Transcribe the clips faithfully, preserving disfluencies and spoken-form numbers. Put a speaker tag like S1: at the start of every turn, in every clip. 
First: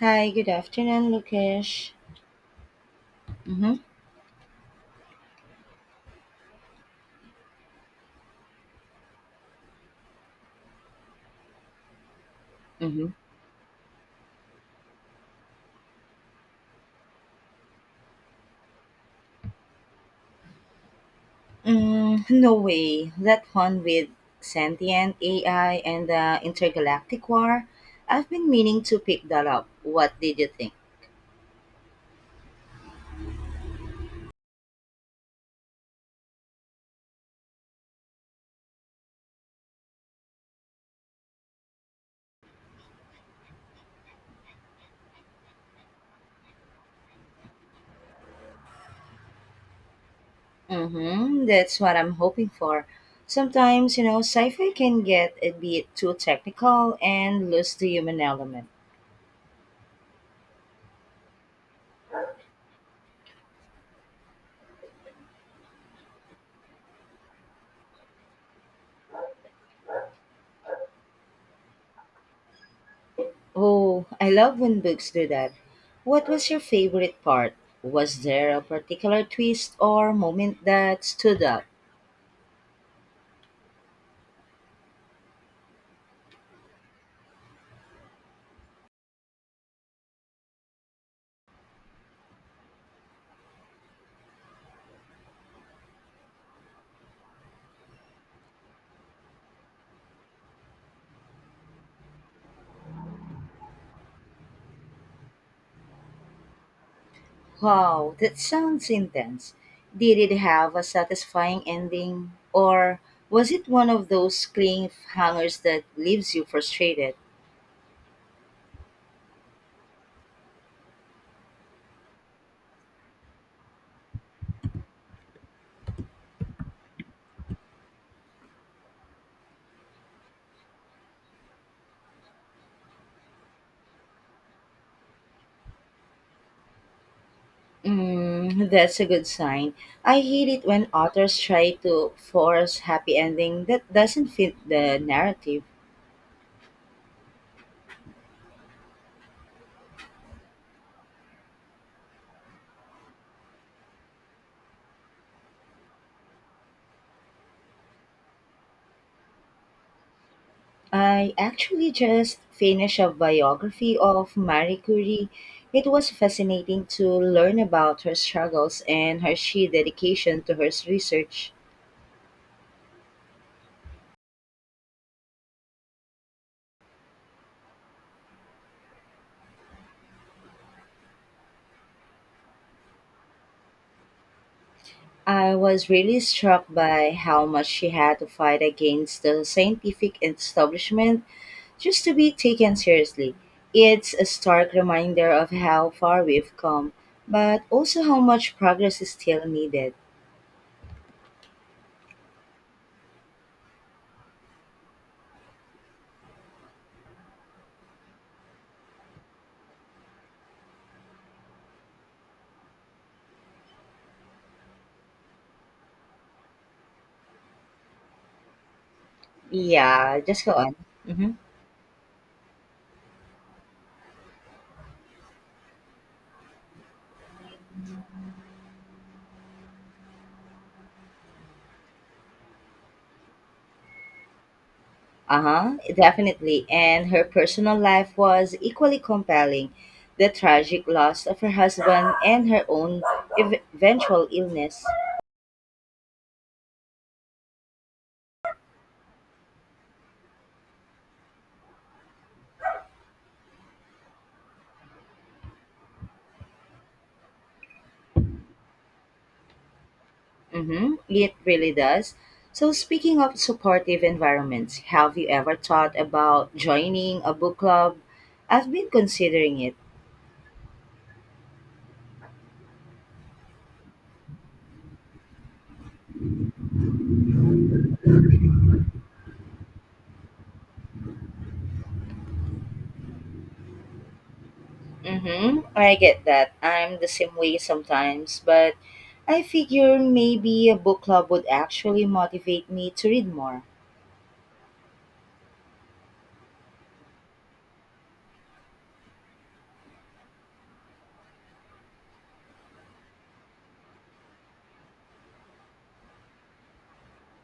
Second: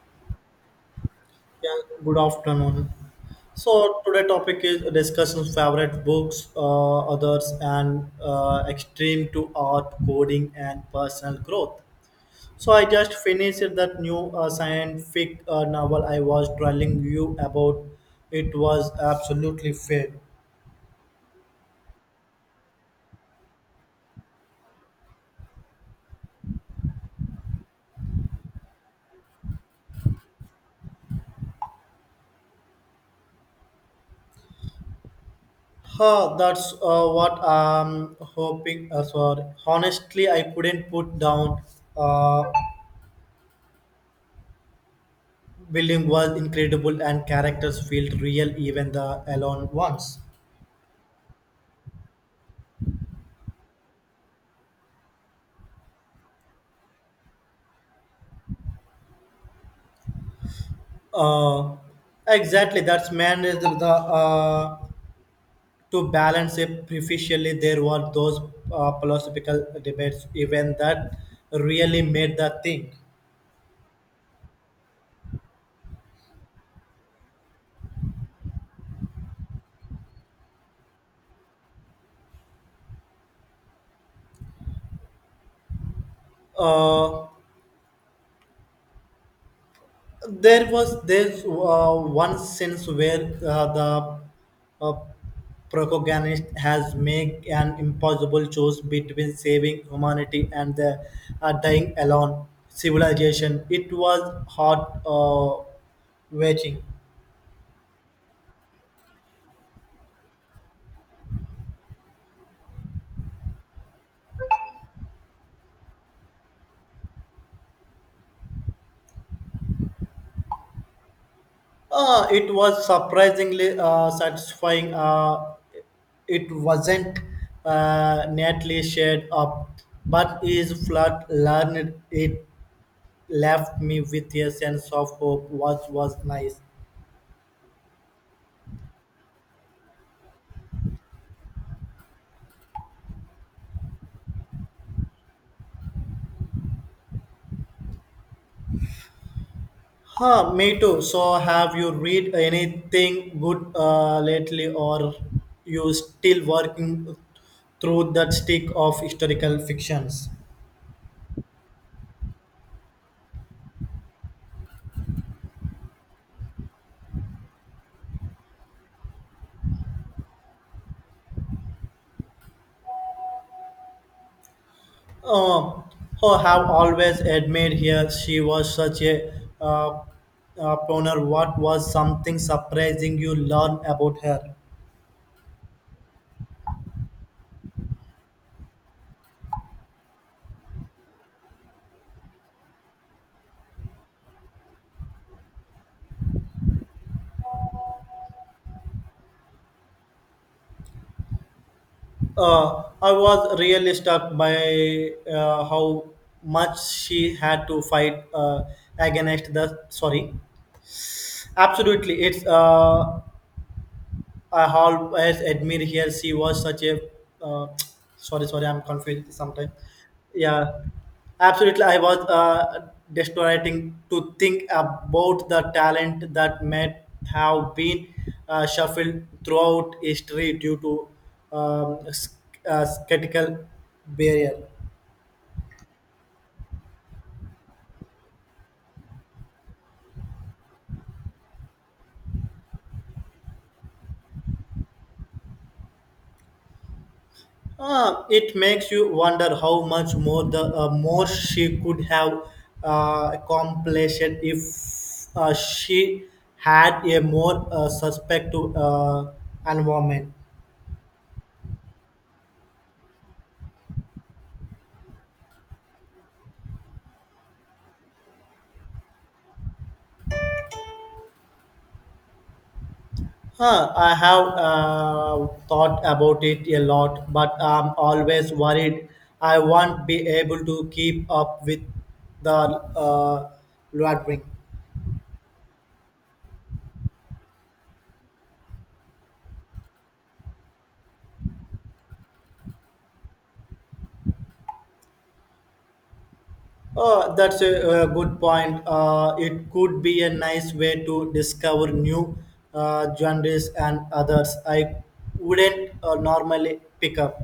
S1: Hi, good afternoon, Lukesh.
S2: Yeah, good afternoon.
S1: Mm-hmm.
S2: So today topic is discussion favorite books, uh, others, and uh, extreme to art, coding, and personal growth. So I
S1: Mm-hmm.
S2: just finished that new uh, scientific uh, novel I was telling you about. It was absolutely fair.
S1: Mm, no way. That one with sentient A I and the intergalactic war. I've been meaning to pick that up. What did you think?
S2: Huh, that's uh, what I'm hoping. Uh, sorry. Honestly, I couldn't put down. Uh, Building was incredible and characters felt real, even the alone ones.
S1: Mm-hmm. That's what I'm hoping for. Sometimes, you know, sci-fi can get a bit too technical and lose the human element.
S2: Uh, exactly, that's managed the uh, to balance it proficiently. There were those uh, philosophical debates even that really made the thing.
S1: Oh, I love when books do that. What was your favorite part? Was there a particular twist or moment that stood out?
S2: Uh, There was this uh, one sense where uh, the uh, protagonist has made an impossible choice between saving humanity and the uh, dying alone civilization. It was hard uh, watching.
S1: Wow, that sounds intense. Did it have a satisfying ending? Or was it one of those cliffhangers that leaves you frustrated?
S2: Uh, it was surprisingly uh, satisfying. Uh, it wasn't uh, neatly shared up, but is flat learned it left me with a sense of hope, which was nice.
S1: Mm, that's a good sign. I hate it when authors try to force happy ending that doesn't fit the narrative.
S2: Huh, me too. So, have you read anything good uh, lately, or you still working through that stick of historical fictions?
S1: I actually just finished a biography of Marie Curie. It was fascinating to learn about her struggles and her sheer dedication to her research.
S2: Oh, oh, have always admired here. She was such a uh, uh, pioneer. What was something surprising you learned about her?
S1: I was really struck by how much she had to fight against the scientific establishment just to be taken seriously. It's a stark reminder of how far we've come, but also how much progress is still needed.
S2: uh, I was really struck by uh, how much she had to fight uh, against the sorry. Absolutely, it's uh, I always admire her. She was such a uh, sorry, sorry, I'm confused sometimes.
S1: Yeah, just go on.
S2: Yeah,
S1: Mm-hmm.
S2: absolutely. I was uh, desolating to think about the talent that may have been uh, shuffled throughout history due to um, s- uh, skeptical barrier.
S1: Uh huh, definitely. And her personal life was equally compelling. The tragic loss of her husband and her own ev- eventual illness.
S2: Uh, it makes you wonder how much more the uh, more she could have uh, accomplished if uh, she had a more uh, suspective uh, environment.
S1: Mm-hmm. It really does. So, speaking of supportive environments, have you ever thought about joining a book club? I've been considering it.
S2: Huh, I have uh, thought about it a lot, but I'm always worried I won't be able to keep up with the uh, luring.
S1: Mm-hmm. I get that. I'm the same way sometimes, but I figure maybe a book club would actually motivate me to read more.
S2: Uh, that's a uh good point. Uh, it could be a nice way to discover new uh, genres and others I wouldn't uh, normally pick up.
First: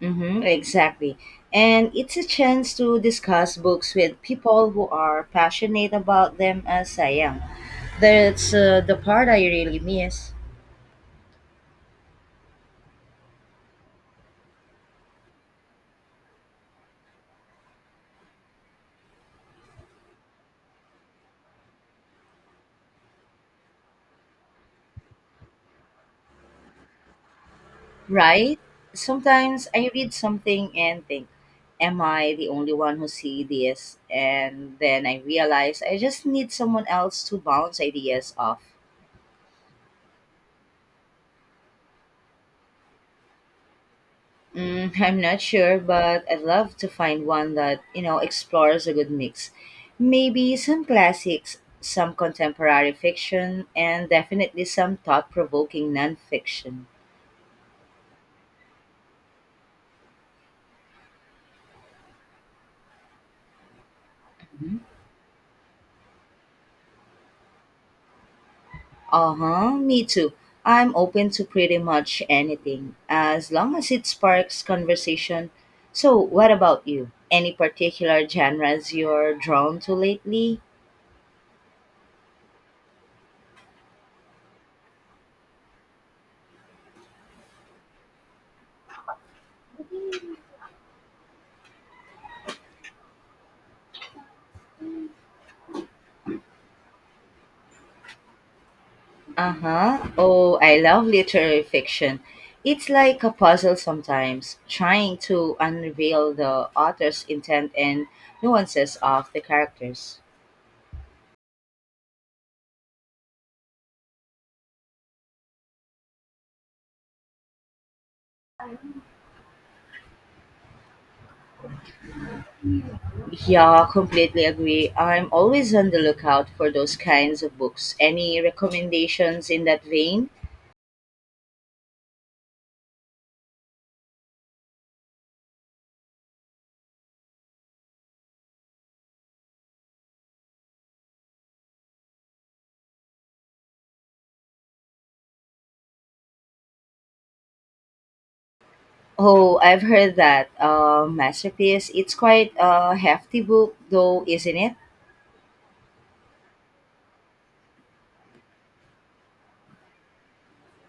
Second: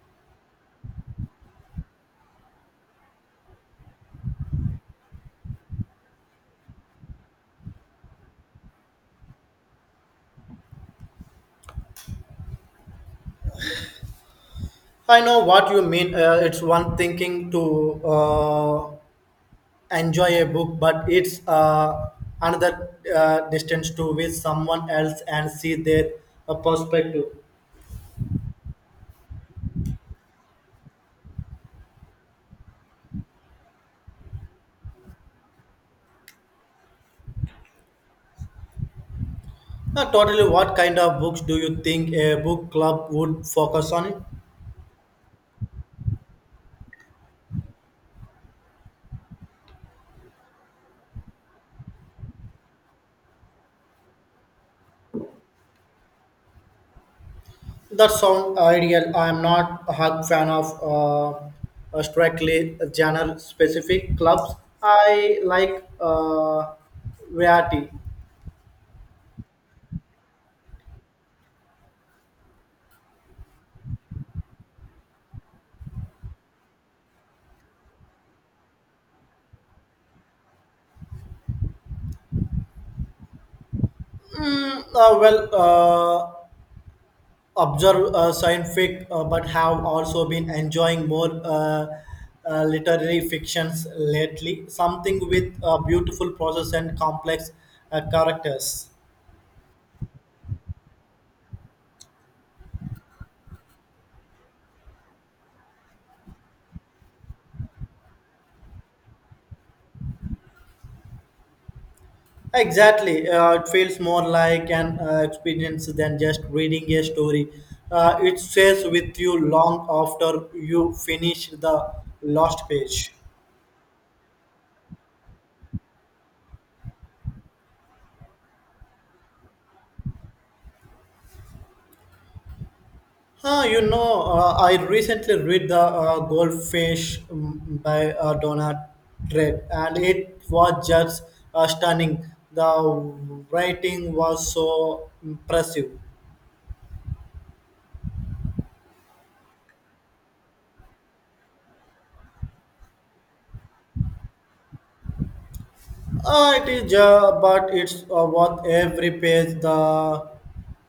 S1: Mm-hmm. Exactly. And it's a chance to discuss books with people who are passionate about them as I am. That's uh, the part I really miss.
S2: I know what you mean. Uh, it's one thinking to uh, enjoy a book, but it's uh, another uh, distance to with someone else and see their uh, perspective.
S1: Right? Sometimes I read something and think, am I the only one who see this? And then I realize I just need someone else to bounce ideas off.
S2: Uh, totally, what kind of books do you think a book club would focus on?
S1: Mm, I'm not sure, but I'd love to find one that, you know, explores a good mix. Maybe some classics, some contemporary fiction, and definitely some thought-provoking nonfiction.
S2: That sound ideal. I am not a hug fan of uh, uh, strictly genre specific clubs. I like uh, variety.
S1: Uh-huh, me too. I'm open to pretty much anything as long as it sparks conversation. So, what about you? Any particular genres you're drawn to lately?
S2: Mm, uh, well, uh, observe uh, scientific, uh, but have also been enjoying more uh, uh, literary fictions lately. Something with a beautiful process and complex uh, characters.
S1: Uh-huh. Oh, I love literary fiction. It's like a puzzle sometimes, trying to unveil the author's intent and nuances of the characters.
S2: Exactly. Uh, it feels more like an uh, experience than just reading a story. Uh, it stays with you long after you finish the last page.
S1: Yeah, completely agree. I'm always on the lookout for those kinds of books. Any recommendations in that vein?
S2: Huh, you know, uh, I recently read The uh, Goldfish mm, by uh, Donna Tread, and it was just uh, stunning. The writing was so impressive.
S1: Oh, I've heard that. Uh, masterpiece. It's quite a hefty book, though, isn't it?
S2: Uh, it is, uh, but it's uh, worth every page. The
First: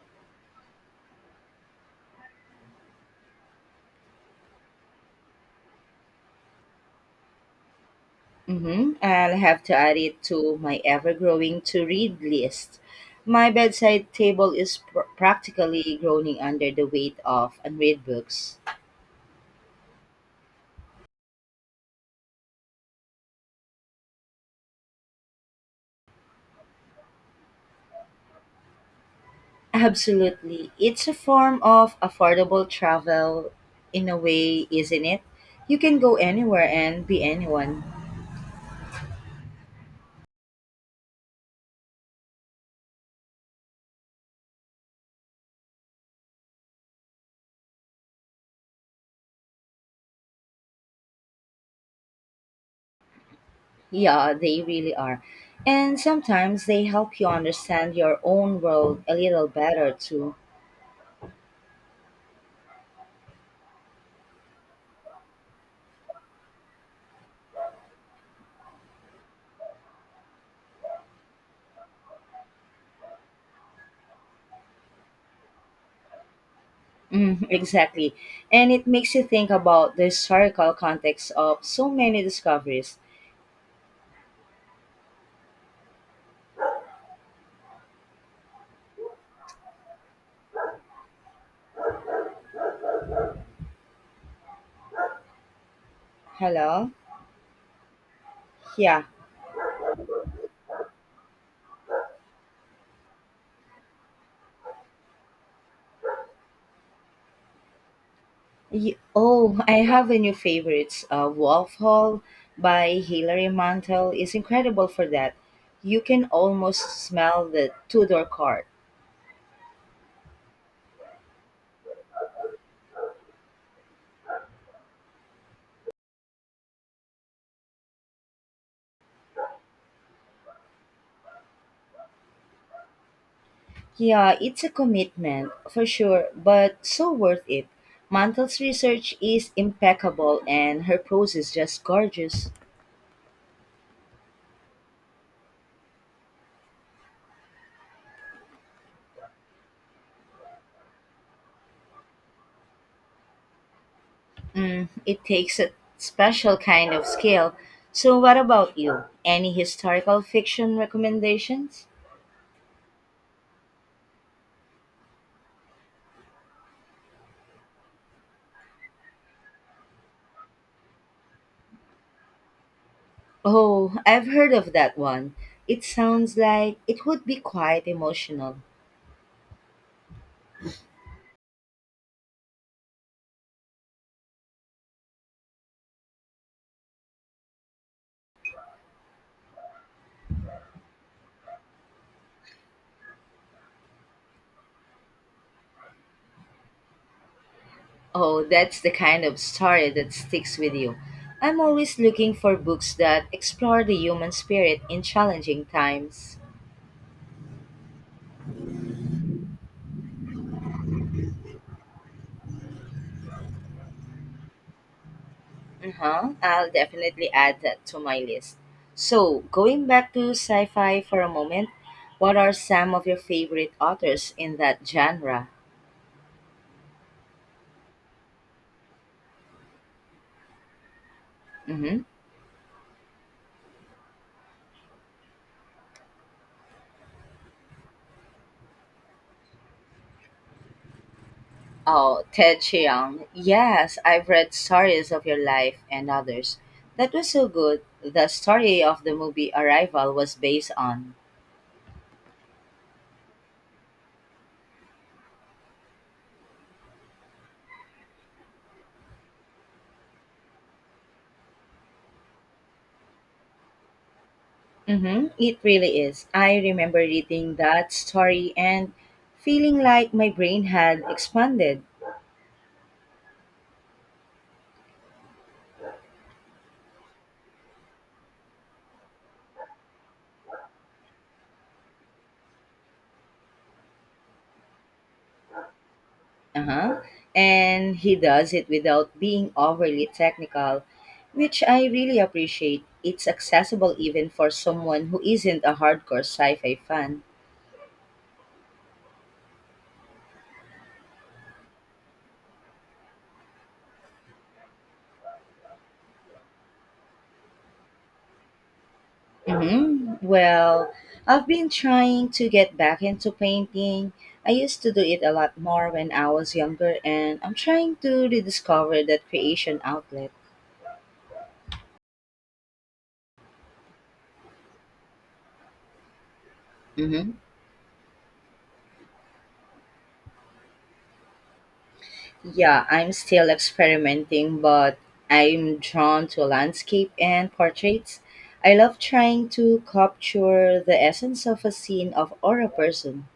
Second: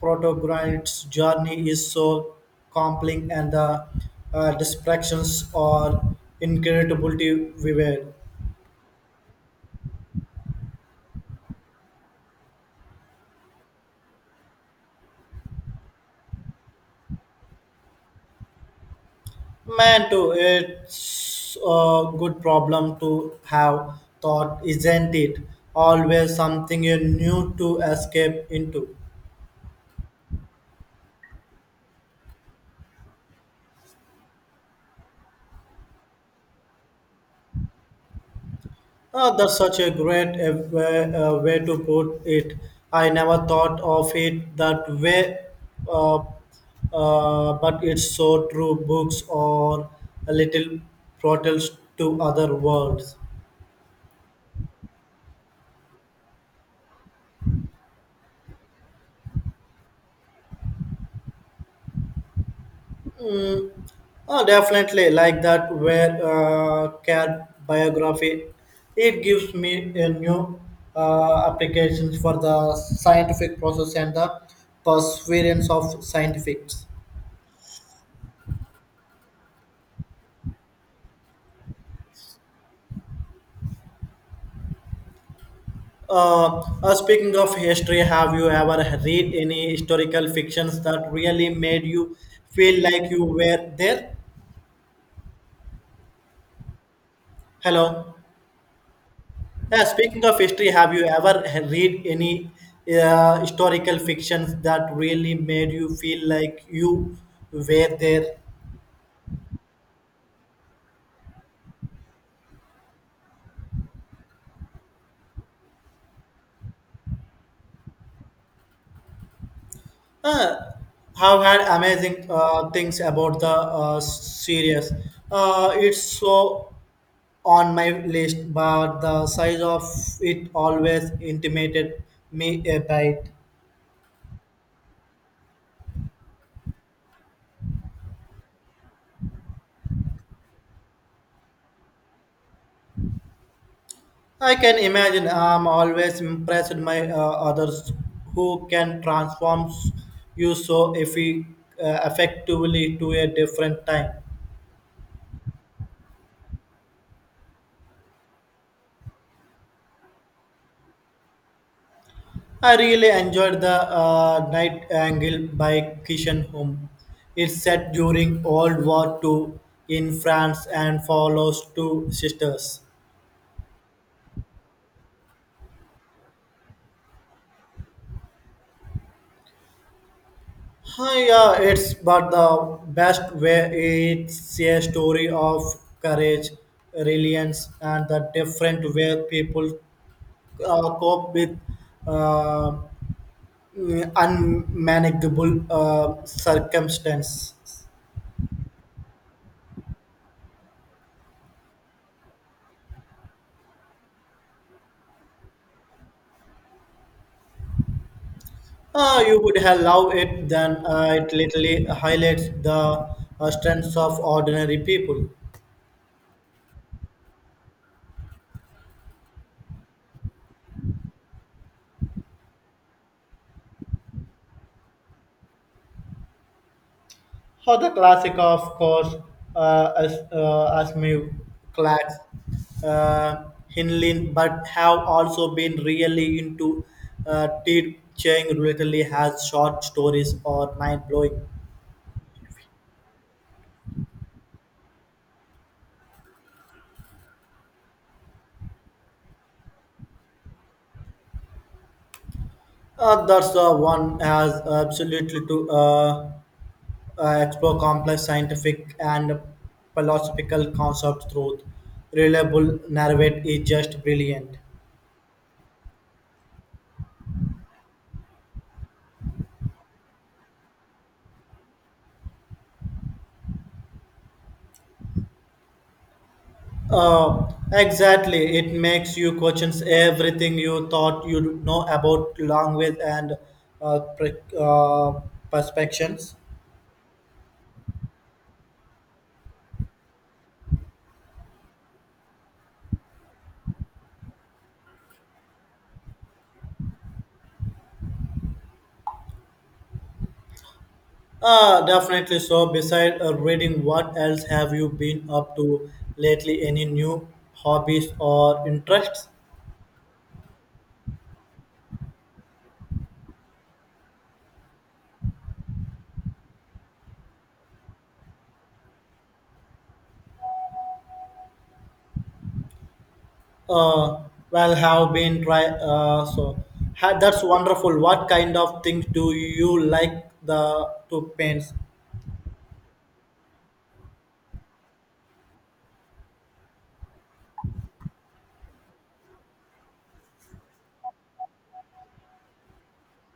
S2: protagonist's journey is so compelling, and the uh, distractions are incredibly vivid.
S1: Mm-hmm. I'll have to add it to my ever-growing to-read list. My bedside table is pr- practically groaning under the weight of unread books.
S2: Man, too, it's a good problem to have thought, isn't it? Always something you new to escape into.
S1: Absolutely. It's a form of affordable travel in a way, isn't it? You can go anywhere and be anyone.
S2: Ah, that's such a great uh, way, uh, way to put it. I never thought of it that way, uh, uh, but it's so true. Books are a little portals to other worlds.
S1: Yeah, they really are. And sometimes they help you understand your own world a little better too.
S2: Mm, ah, definitely, like that where uh, care biography. It gives me a new uh, applications for the scientific process and the perseverance of scientifics.
S1: Mm, exactly. And it makes you think about the historical context of so many discoveries.
S2: Uh, uh, speaking of history, have you ever read any historical fictions that really made you feel like you were there?
S1: Hello?
S2: Hello.
S1: Yeah.
S2: Yeah, speaking of history, have you ever read any uh, historical fictions that really made you feel like you were there?
S1: Y- oh, I have a new favorite. Uh, Wolf Hall by Hilary Mantel is incredible for that. You can almost smell the Tudor card.
S2: Uh, have had amazing uh, things about the uh, series. Uh, it's so on my list, but the size of it always intimidated me a bit.
S1: Yeah, it's a commitment for sure, but so worth it. Mantel's research is impeccable and her prose is just gorgeous.
S2: I can imagine I'm always impressed by uh, others who can transform you so effi- uh, effectively to a different time.
S1: Mm, it takes a special kind of skill. So, what about you? Any historical fiction recommendations?
S2: I really enjoyed the uh, Night Angle by Kishan Home. It's set during World War Two in France and follows two sisters.
S1: Oh, I've heard of that one. It sounds like it would be quite emotional.
S2: Hi, yeah, it's but the best way it's a story of courage, resilience, and the different way people uh, cope with uh, unmanageable uh, circumstance.
S1: Oh, that's the kind of story that sticks with you. I'm always looking for books that explore the human spirit in challenging times.
S2: Uh, you would have loved it, then uh, it literally highlights the uh, strengths of ordinary people.
S1: Uh-huh. I'll definitely add that to my list. So, going back to sci fi for a moment, what are some of your favorite authors in that genre?
S2: Oh, the classic, of course, uh, as uh, Asmew
S1: Mm-hmm.
S2: Clark's uh, Hinlin, but have also been really into uh, T. Chang lately has short stories or mind blowing.
S1: Oh, Ted Chiang. Yes, I've read Stories of Your Life and others. That was so good. The story of the movie Arrival was based on.
S2: Uh, that's the one has absolutely to uh, uh, explore complex scientific and philosophical concepts through reliable narrative is just brilliant.
S1: Mm-hmm. It really is. I remember reading that story and feeling like my brain had expanded.
S2: Uh, exactly. It makes you question everything you thought you know about language and uh, pre- uh, perspectives.
S1: Uh-huh. And he does it without being overly technical, which I really appreciate. It's accessible even for someone who isn't a hardcore sci-fi fan.
S2: Uh, definitely. So, beside uh, reading, what else have you been up to lately? Any new hobbies or interests?
S1: Mm-hmm. Well, I've been trying to get back into painting. I used to do it a lot more when I was younger, and I'm trying to rediscover that creation outlet.
S2: Uh, well, have been try. Uh, so, ha-
S1: Mm-hmm.
S2: that's wonderful. What kind of things do you like the to paint?
S1: Yeah, I'm still experimenting, but I'm drawn to landscape and portraits. I love trying to capture the essence of a scene of or a person.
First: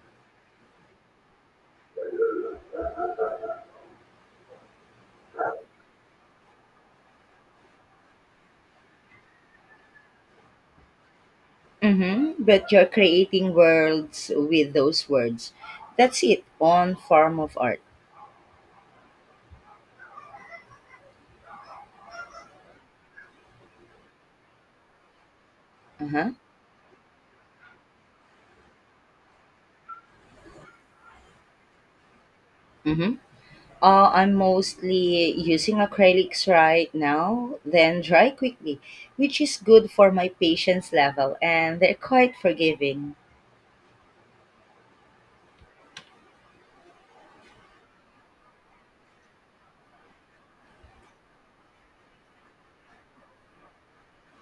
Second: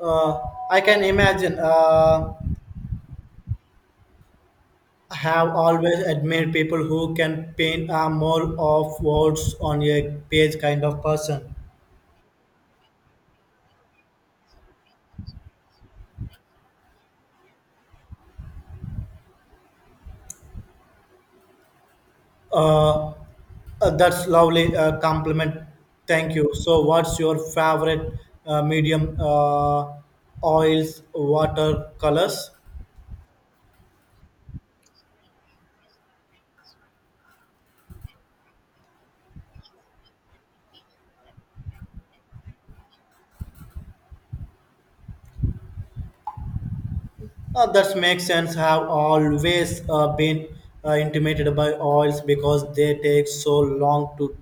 S2: Uh, I can imagine. Uh, have always admired people who can paint a more of words on a page kind of person.
S1: Mm-hmm. But you're creating worlds with those words. That's it on form of art.
S2: Uh, uh, that's lovely uh, compliment.
S1: Uh-huh.
S2: Thank you. So, what's your favorite uh, medium? Uh, oils, water, colors.
S1: Mm-hmm. Uh, I'm mostly using acrylics right now, then dry quickly, which is good for my patience level, and they're quite forgiving.
S2: Uh, that makes sense. Have always uh, been uh, intimidated by oils because they take so long to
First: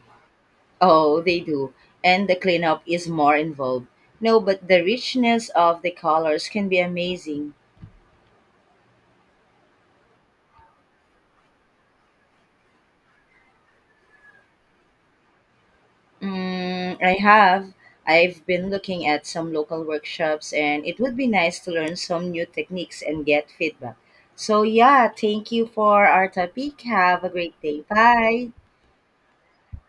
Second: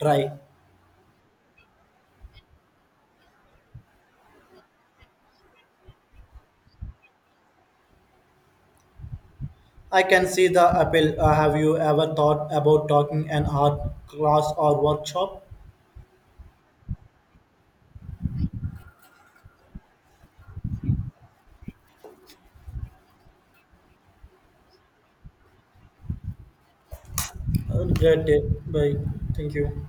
S2: dry.
S1: Oh, they do. And the cleanup is more involved. No, but the richness of the colors can be amazing.
S2: I can see the appeal. Uh, have you ever thought about taking an art class or workshop?
S1: Mm, I have. I've been looking at some local workshops, and it would be nice to learn some new techniques and get feedback. So, yeah, thank you for our topic. Have a great day.
S2: Uh, great day.
S1: Bye.
S2: Bye. Thank you.